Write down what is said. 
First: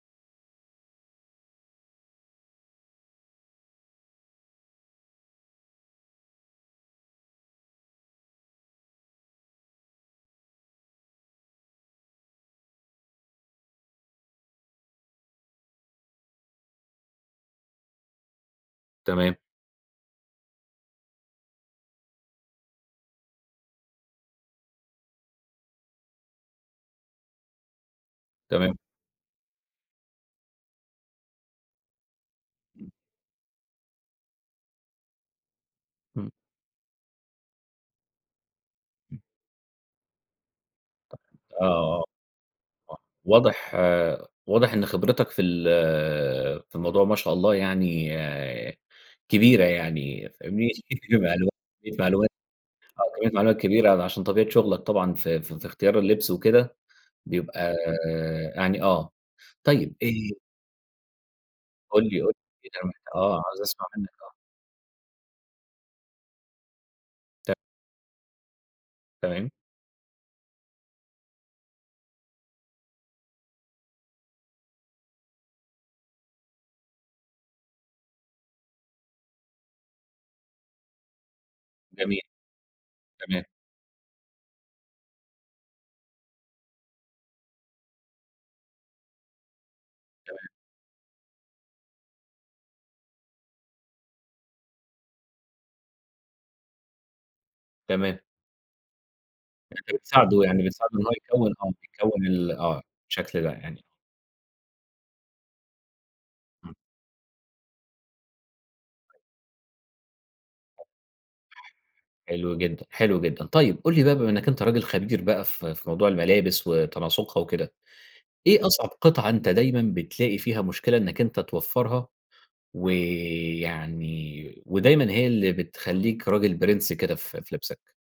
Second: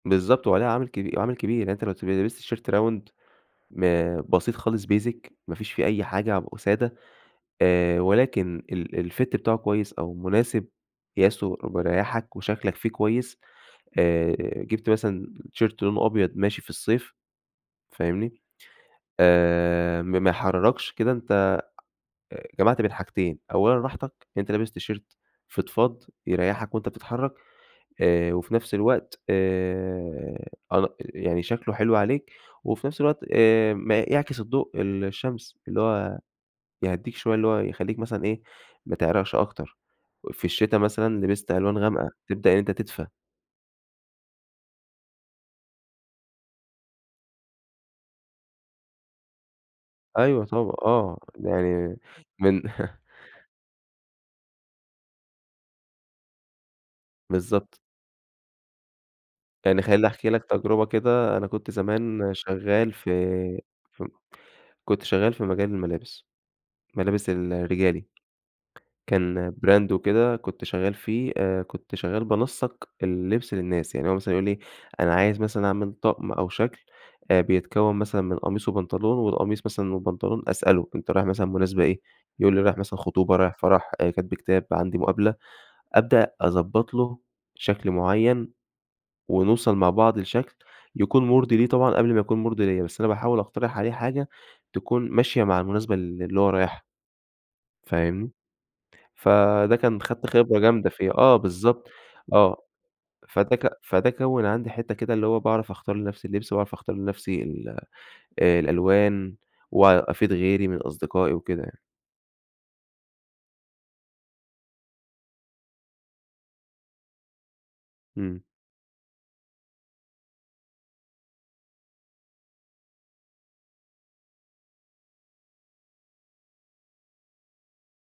بالضبط. وعليها عامل كبي عامل كبير. يعني أنت لو ت لِبست تيشرت round م بسيط خالص basic، ما فيش فيه أي حاجة ع وسادة، آآ ولكن ال الfit بتاعه كويس أو مناسب قياسه مريّحك وشكلك فيه كويس، آآ جِبت مثلًا تيشيرت لونه أبيض ماشي في الصيف فاهمني؟ تمام. آآ ما ما يحِرّركش، كده أنت أ جمعت بين حاجتين، أولًا راحتك، أنت لابس تيشيرت فِضفاض يريّحك وأنت بتتحرّك آآ وفي نفس تمام. الوقت آآ أن يعني شكله حلو عليك وفي نفس الوقت آآ م يعكس الضوء ال الشمس، اللي هو إمم. يهّديك شوية اللي هو يخلّيك مثلًا إيه، ما إمم. تعرقش أكتر. في الشتا مثلًا لِبست ألوان آه. غامقة، تبدأ أنت أ تدفى. واضح واضح إن خبرتك في ال في الموضوع ما شاء الله يعني كبيرة يعني أيوه فاهمني؟ طبعًا، آه. [unintelligible] معلومات كمّية يعني معلومات من آه. كميّة معلومات كبيرة ع عشان طبيعة شغلك طبعًا في في في اختيار اللبس وكده بيبقى بالضبط. يعني آه. يعني طيب، خلّيني أحكي آآ لك تجربة كده، أنا كنت قُل لي، قُل زمان لي شغّال [unintelligible] في آه. عايز أسمع ف منّك آه. كنت شغّال في مجال الملابس. ملابس ت الرجالي، كان تمام. brand وكده كنت شغاّل فيه آآ كنت شغّال بانسّق اللبس للناس. يعني هو مثلًا يقول لي أنا عايز مثلًا أعمل طقم أو شكل أ بيتكوّن مثلًا من قميص وبنطلون والقميص مثلًا والبنطلون أسأله، أنت رايح مثلًا مناسبة إيه؟ جميل. يقول لي رايح مثلًا خطوبة، تمام. رايح فَرَح، آآ كتب كتاب، عندي مُقابلة، أبدأ أضبّط له شكل معيّن، ونوصل مع بعض تمام. لشكل يكون مُرضي ليه طبعًا قبل ما يكون مُرضي ليّا، بس أنا باحاول أقترح عليه حاجة تكون ماشية مع المناسبة ال اللي هو رايحها. تمام. فاهمني؟ فده أنت كان خدت بتساعده، خبرة يعني جامدة بتساعده إن هو فيها، آه يكوّن آه. بالضبط، بيكوّن ال آه. آه. الشكل ده فده ك يعني فده كوّن عندي حتّه كده اللي هو باعرف أختار لنفسي اللبس، وأعرف إمم. أختار لنفسي ال الألوان، وأفيد غيري من ح أصدقائي وكده يعني. حلو جدًا، حلو جدًا. طيب، قُل لي بقى بما إنّك أنت راجل خبير بقى في في موضوع الملابس وتناسُقها وكده، إمم. إيه أصعب قِطعة أنت دايمًا بتلاقي فيها مشكلة إنّك أنت توفّرها ويعني ودايمًا هي اللي بتخلّيك راجل بِرِنس كده في في لِبسك؟